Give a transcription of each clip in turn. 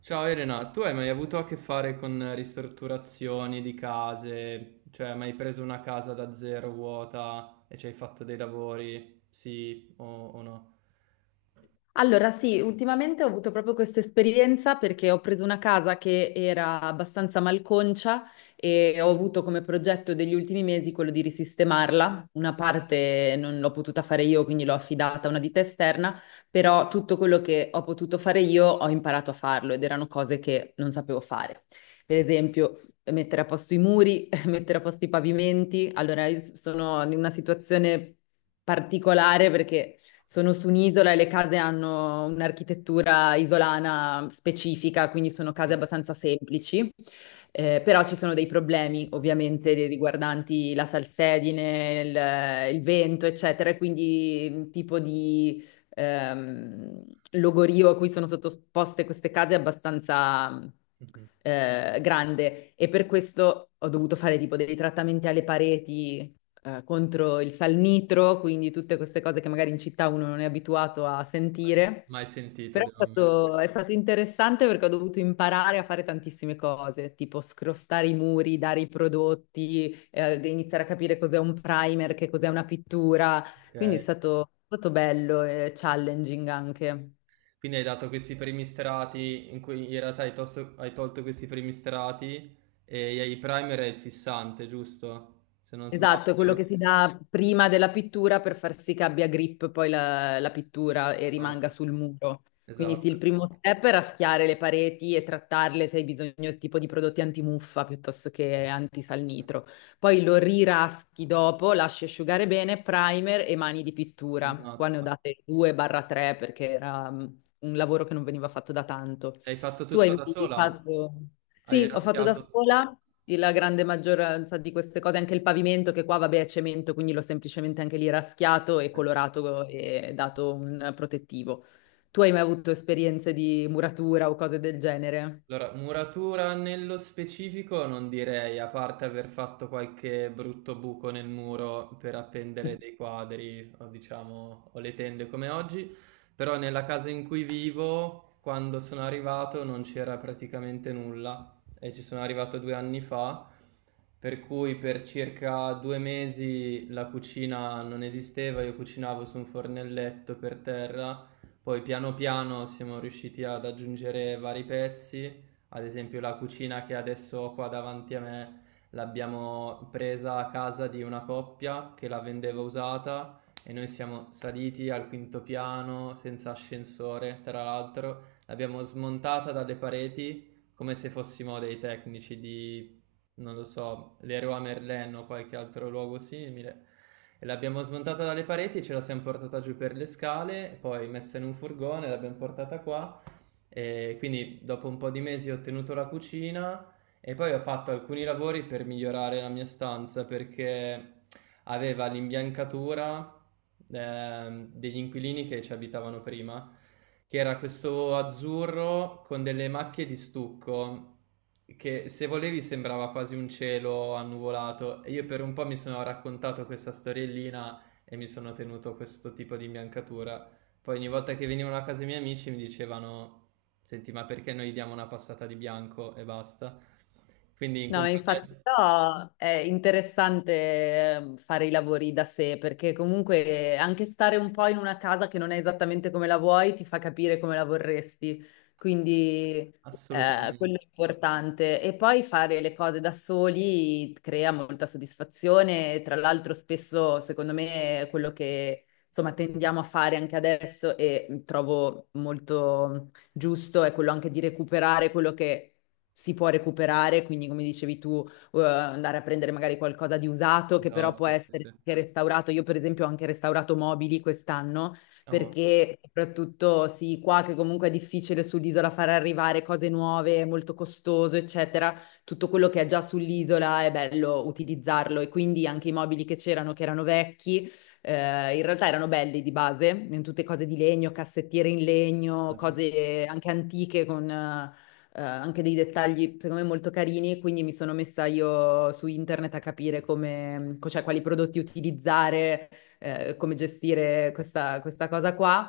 Ciao Elena, tu hai mai avuto a che fare con ristrutturazioni di case? Cioè, hai mai preso una casa da zero vuota e ci hai fatto dei lavori? Sì o no? Allora, sì, ultimamente ho avuto proprio questa esperienza perché ho preso una casa che era abbastanza malconcia e ho avuto come progetto degli ultimi mesi quello di risistemarla. Una parte non l'ho potuta fare io, quindi l'ho affidata a una ditta esterna, però tutto quello che ho potuto fare io ho imparato a farlo ed erano cose che non sapevo fare. Per esempio, mettere a posto i muri, mettere a posto i pavimenti. Allora, io sono in una situazione particolare perché sono su un'isola e le case hanno un'architettura isolana specifica, quindi sono case Mm. abbastanza semplici. Però ci sono dei problemi ovviamente riguardanti la salsedine, il vento, eccetera, e quindi un tipo di ehm, logorio a cui sono sottoposte queste case è abbastanza Mhm. Grande e per questo ho dovuto fare tipo dei trattamenti alle pareti, contro il salnitro, quindi tutte queste cose che magari in città uno non è abituato a Mai, sentire. mai sentito, Però devo ammettere. È stato interessante perché ho dovuto imparare a fare tantissime cose, tipo scrostare i muri, dare i prodotti, iniziare a capire cos'è un primer, che cos'è una pittura. Quindi Ok. È stato bello e challenging anche. Quindi hai dato questi primi strati in cui in realtà hai, hai tolto questi primi strati e i primer e il fissante, giusto? Se non Esatto, è quello sbaglio. che si dà prima della pittura per far sì che abbia grip poi la pittura e rimanga Esatto. sul muro. Quindi sì, il Esatto. primo step è raschiare le pareti e trattarle se hai bisogno del tipo di prodotti antimuffa piuttosto che antisalnitro. Poi lo riraschi dopo, lasci asciugare bene, primer e mani di pittura. Qua ne ho Ammazza. date 2-3, perché era un lavoro che non veniva fatto da tanto. Hai fatto Tu hai tutto da mai sola? fatto... Hai Sì, ho fatto da raschiato. sola la grande maggioranza di queste cose, anche il pavimento che qua vabbè è cemento, quindi l'ho semplicemente anche lì raschiato e Per colorato e dato un protettivo. Tu hai mai avuto esperienze di muratura o cose del genere? Allora, muratura nello specifico non direi, a parte aver fatto qualche brutto buco nel muro per appendere dei quadri o diciamo o le tende come oggi, però nella casa in cui vivo, quando sono arrivato non c'era praticamente nulla e ci sono arrivato 2 anni fa, per cui per circa 2 mesi la cucina non esisteva, io cucinavo su un fornelletto per terra, poi piano piano siamo riusciti ad aggiungere vari pezzi. Ad esempio la cucina che adesso ho qua davanti a me l'abbiamo presa a casa di una coppia che la vendeva usata e noi siamo saliti al quinto piano senza ascensore, tra l'altro, l'abbiamo smontata dalle pareti come se fossimo dei tecnici di, non lo so, Leroy Merlin o qualche altro luogo simile. E l'abbiamo smontata dalle pareti, ce la siamo portata giù per le scale, poi messa in un furgone, l'abbiamo portata qua e quindi dopo un po' di mesi ho tenuto la cucina e poi ho fatto alcuni lavori per migliorare la mia stanza perché aveva l'imbiancatura degli inquilini che ci abitavano prima, che era questo azzurro con delle macchie di stucco che se volevi sembrava quasi un cielo annuvolato e io per un po' mi sono raccontato questa storiellina e mi sono tenuto questo tipo di imbiancatura. Poi ogni volta che venivano a casa i miei amici mi dicevano: Senti, ma perché noi diamo una passata di bianco e basta? Quindi in No, compagnia infatti però è interessante fare i lavori da sé perché comunque anche stare un po' in una casa che non è esattamente come la vuoi ti fa capire come la vorresti, quindi quello assolutamente. è importante. E poi fare le cose da soli crea molta soddisfazione, tra l'altro spesso secondo me è quello che insomma tendiamo a fare anche adesso e trovo molto giusto è quello anche di recuperare quello che si può recuperare, quindi come dicevi tu, andare a prendere magari qualcosa di usato che però può Esatto, sì, essere sì. anche restaurato. Io per esempio ho anche restaurato mobili quest'anno Ah, boh, perché soprattutto sì, qua che comunque è difficile sull'isola far arrivare cose nuove, è molto costoso, eccetera, tutto quello che è già sull'isola è bello utilizzarlo e quindi anche i mobili che c'erano, che erano vecchi, in realtà erano belli di base, in tutte cose di legno, cassettiere in legno, immagino. cose anche antiche con anche dei dettagli secondo me molto carini, quindi mi sono messa io su internet a capire come, cioè, quali prodotti utilizzare, come gestire questa cosa qua.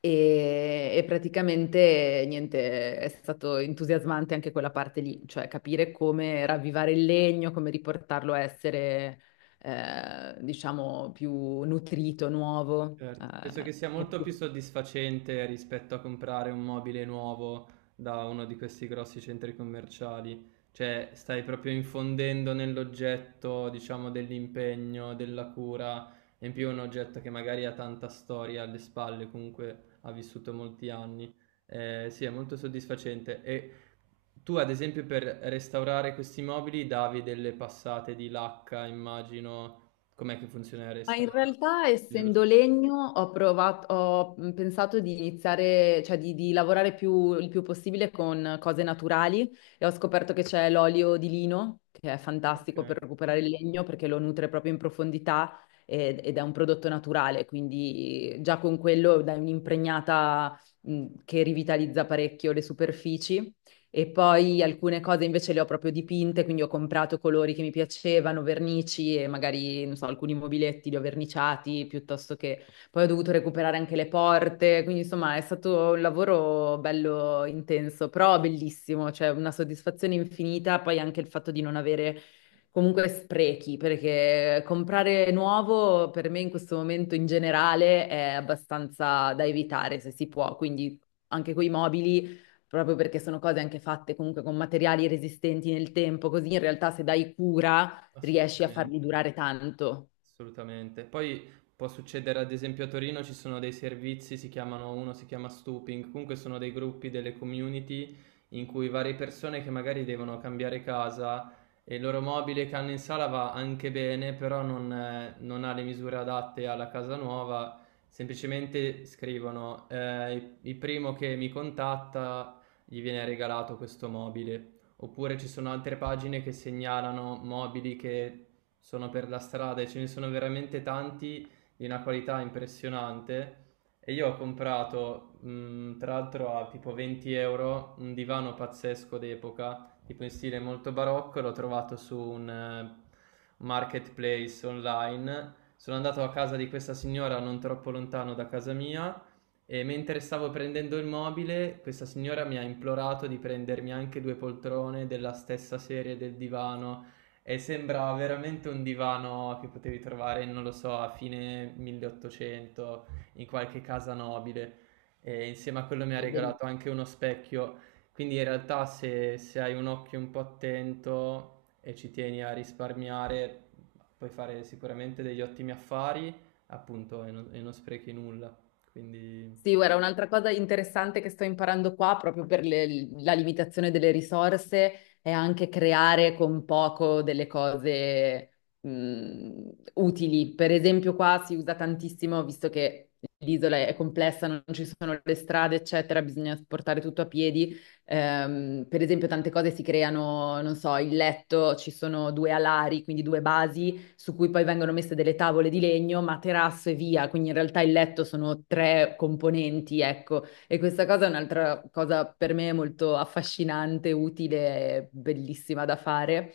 E praticamente niente, è stato entusiasmante anche quella parte lì, cioè capire come ravvivare il legno, come riportarlo a essere diciamo, più nutrito, nuovo. Certo, penso che sia Che molto più più- soddisfacente rispetto a comprare un mobile nuovo da uno di questi grossi centri commerciali, cioè stai proprio infondendo nell'oggetto, diciamo, dell'impegno, della cura, e in più un oggetto che magari ha tanta storia alle spalle, comunque ha vissuto molti anni. Sì, è molto soddisfacente. E tu, ad esempio, per restaurare questi mobili davi delle passate di lacca, immagino, com'è che funziona il Ma in restauro? realtà, Nello essendo specifico. legno, ho pensato di iniziare, cioè di lavorare il più possibile con cose naturali e ho scoperto che c'è l'olio di lino, che è fantastico Okay, per recuperare il legno perché lo nutre proprio in profondità ed è un prodotto naturale, quindi già con quello dai un'impregnata che rivitalizza parecchio le superfici e poi alcune cose invece le ho proprio dipinte, quindi ho comprato colori che mi piacevano, vernici e magari, non so, alcuni mobiletti li ho verniciati piuttosto che poi ho dovuto recuperare anche le porte, quindi insomma è stato un lavoro bello intenso, però bellissimo, cioè una soddisfazione infinita, poi anche il fatto di non avere comunque sprechi, perché comprare nuovo per me in questo momento in generale è abbastanza da evitare se si può, quindi anche coi mobili proprio perché sono cose anche fatte comunque con materiali resistenti nel tempo, così in realtà se dai cura riesci a farli assolutamente. durare tanto. Assolutamente. Poi può succedere, ad esempio, a Torino ci sono dei servizi, si chiamano uno si chiama Stooping, comunque sono dei gruppi, delle community in cui varie persone che magari devono cambiare casa e il loro mobile che hanno in sala va anche bene, però non ha le misure adatte alla casa nuova, semplicemente scrivono il primo che mi contatta gli viene regalato questo mobile. Oppure ci sono altre pagine che segnalano mobili che sono per la strada e ce ne sono veramente tanti di una qualità impressionante. E io ho comprato, tra l'altro a tipo 20 euro, un divano pazzesco d'epoca, tipo in stile molto barocco, l'ho trovato su un marketplace online. Sono andato a casa di questa signora non troppo lontano da casa mia e mentre stavo prendendo il mobile, questa signora mi ha implorato di prendermi anche due poltrone della stessa serie del divano e sembra veramente un divano che potevi trovare, non lo so, a fine 1800 in qualche casa nobile. E insieme a quello mi ha Del- regalato anche uno specchio. Quindi in realtà se hai un occhio un po' attento e ci tieni a risparmiare, puoi fare sicuramente degli ottimi affari, appunto, e non sprechi nulla. Quindi Sì, guarda, un'altra cosa interessante che sto imparando qua, proprio per la limitazione delle risorse, è anche creare con poco delle cose utili. Per esempio, qua si usa tantissimo, visto che l'isola è complessa, non ci sono le strade, eccetera, bisogna portare tutto a piedi. Per esempio, tante cose si creano, non so, il letto, ci sono due alari, quindi due basi su cui poi vengono messe delle tavole di legno, materasso e via, quindi in realtà il letto sono tre componenti, ecco, e questa cosa è un'altra cosa per me molto affascinante, utile e bellissima da fare.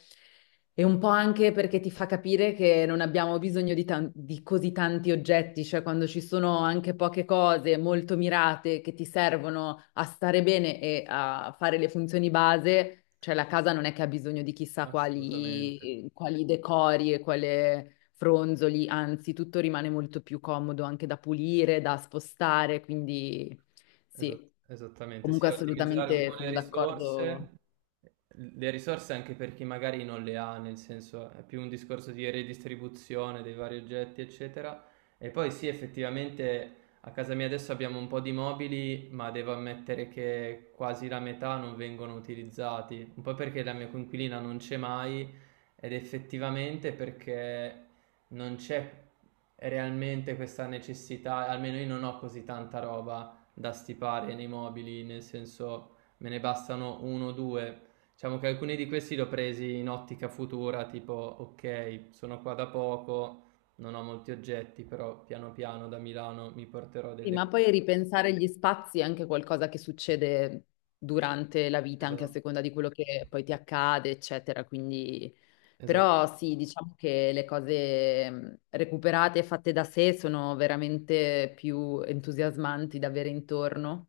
E un po' anche perché ti fa capire che non abbiamo bisogno di, di così tanti oggetti, cioè quando ci sono anche poche cose molto mirate che ti servono a stare bene e a fare le funzioni base, cioè la casa non è che ha bisogno di chissà assolutamente. quali, quali decori e quale fronzoli, anzi tutto rimane molto più comodo anche da pulire, da spostare, quindi Esat- sì, Esattamente, sì, comunque ottimizzare un po' assolutamente sono d'accordo. le risorse anche per chi magari non le ha, nel senso è più un discorso di redistribuzione dei vari oggetti, eccetera. E poi sì, effettivamente a casa mia adesso abbiamo un po' di mobili, ma devo ammettere che quasi la metà non vengono utilizzati, un po' perché la mia coinquilina non c'è mai ed effettivamente perché non c'è realmente questa necessità, almeno io non ho così tanta roba da stipare nei mobili, nel senso me ne bastano uno o due. Diciamo che alcuni di questi li ho presi in ottica futura, tipo ok, sono qua da poco, non ho molti oggetti, però piano piano da Milano mi porterò Sì, delle ma cose. poi ripensare gli spazi è anche qualcosa che succede durante la vita, anche a Esatto, seconda di quello che poi ti accade, eccetera. Quindi, esatto, però sì, diciamo che le cose recuperate e fatte da sé sono veramente più entusiasmanti da avere intorno.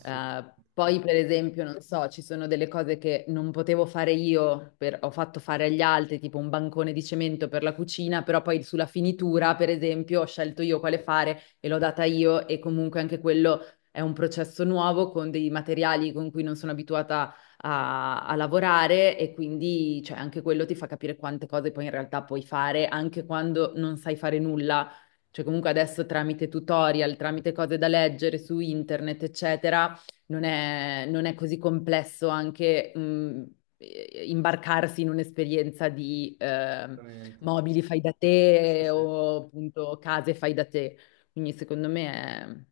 Poi, per esempio, non so, ci sono delle cose che non potevo fare io, ho fatto fare agli altri, tipo un bancone di cemento per la cucina, però poi sulla finitura, per esempio, ho scelto io quale fare e l'ho data io e comunque anche quello è un processo nuovo con dei materiali con cui non sono abituata a lavorare e quindi cioè, anche quello ti fa capire quante cose poi in realtà puoi fare anche quando non sai fare nulla. Cioè comunque adesso tramite tutorial, tramite cose da leggere su internet, eccetera, non è così complesso anche imbarcarsi in un'esperienza di assolutamente. mobili fai da Sì, sì, te sì. o appunto case fai da te. Quindi secondo me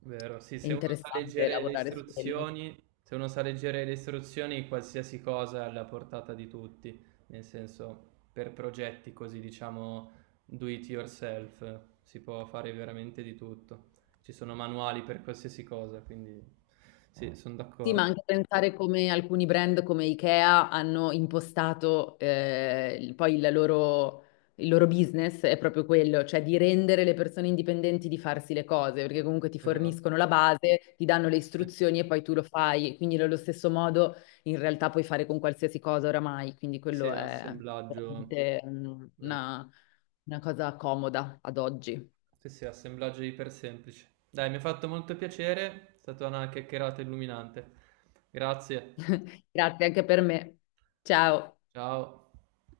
Vero, sì, è se uno sa interessante leggere le lavorare su quello. istruzioni, se uno sa leggere le istruzioni, qualsiasi cosa è alla portata di tutti, nel senso, per progetti così, diciamo, do it yourself, si può fare veramente di tutto. Ci sono manuali per qualsiasi cosa, quindi sì, sono Sì, d'accordo. ma anche pensare come alcuni brand come IKEA hanno impostato il loro business è proprio quello, cioè di rendere le persone indipendenti di farsi le cose, perché comunque ti Esatto. forniscono la base, ti danno le istruzioni e poi tu lo fai. Quindi nello stesso modo in realtà puoi fare con qualsiasi cosa oramai, quindi Sì, sì, quello è assemblaggio, veramente mm, vero. Una cosa comoda ad oggi. Sì, sì, assemblaggio iper semplice. Dai, mi ha fatto molto piacere, è stata una chiacchierata illuminante. Grazie, Grazie anche per me. Ciao. ciao.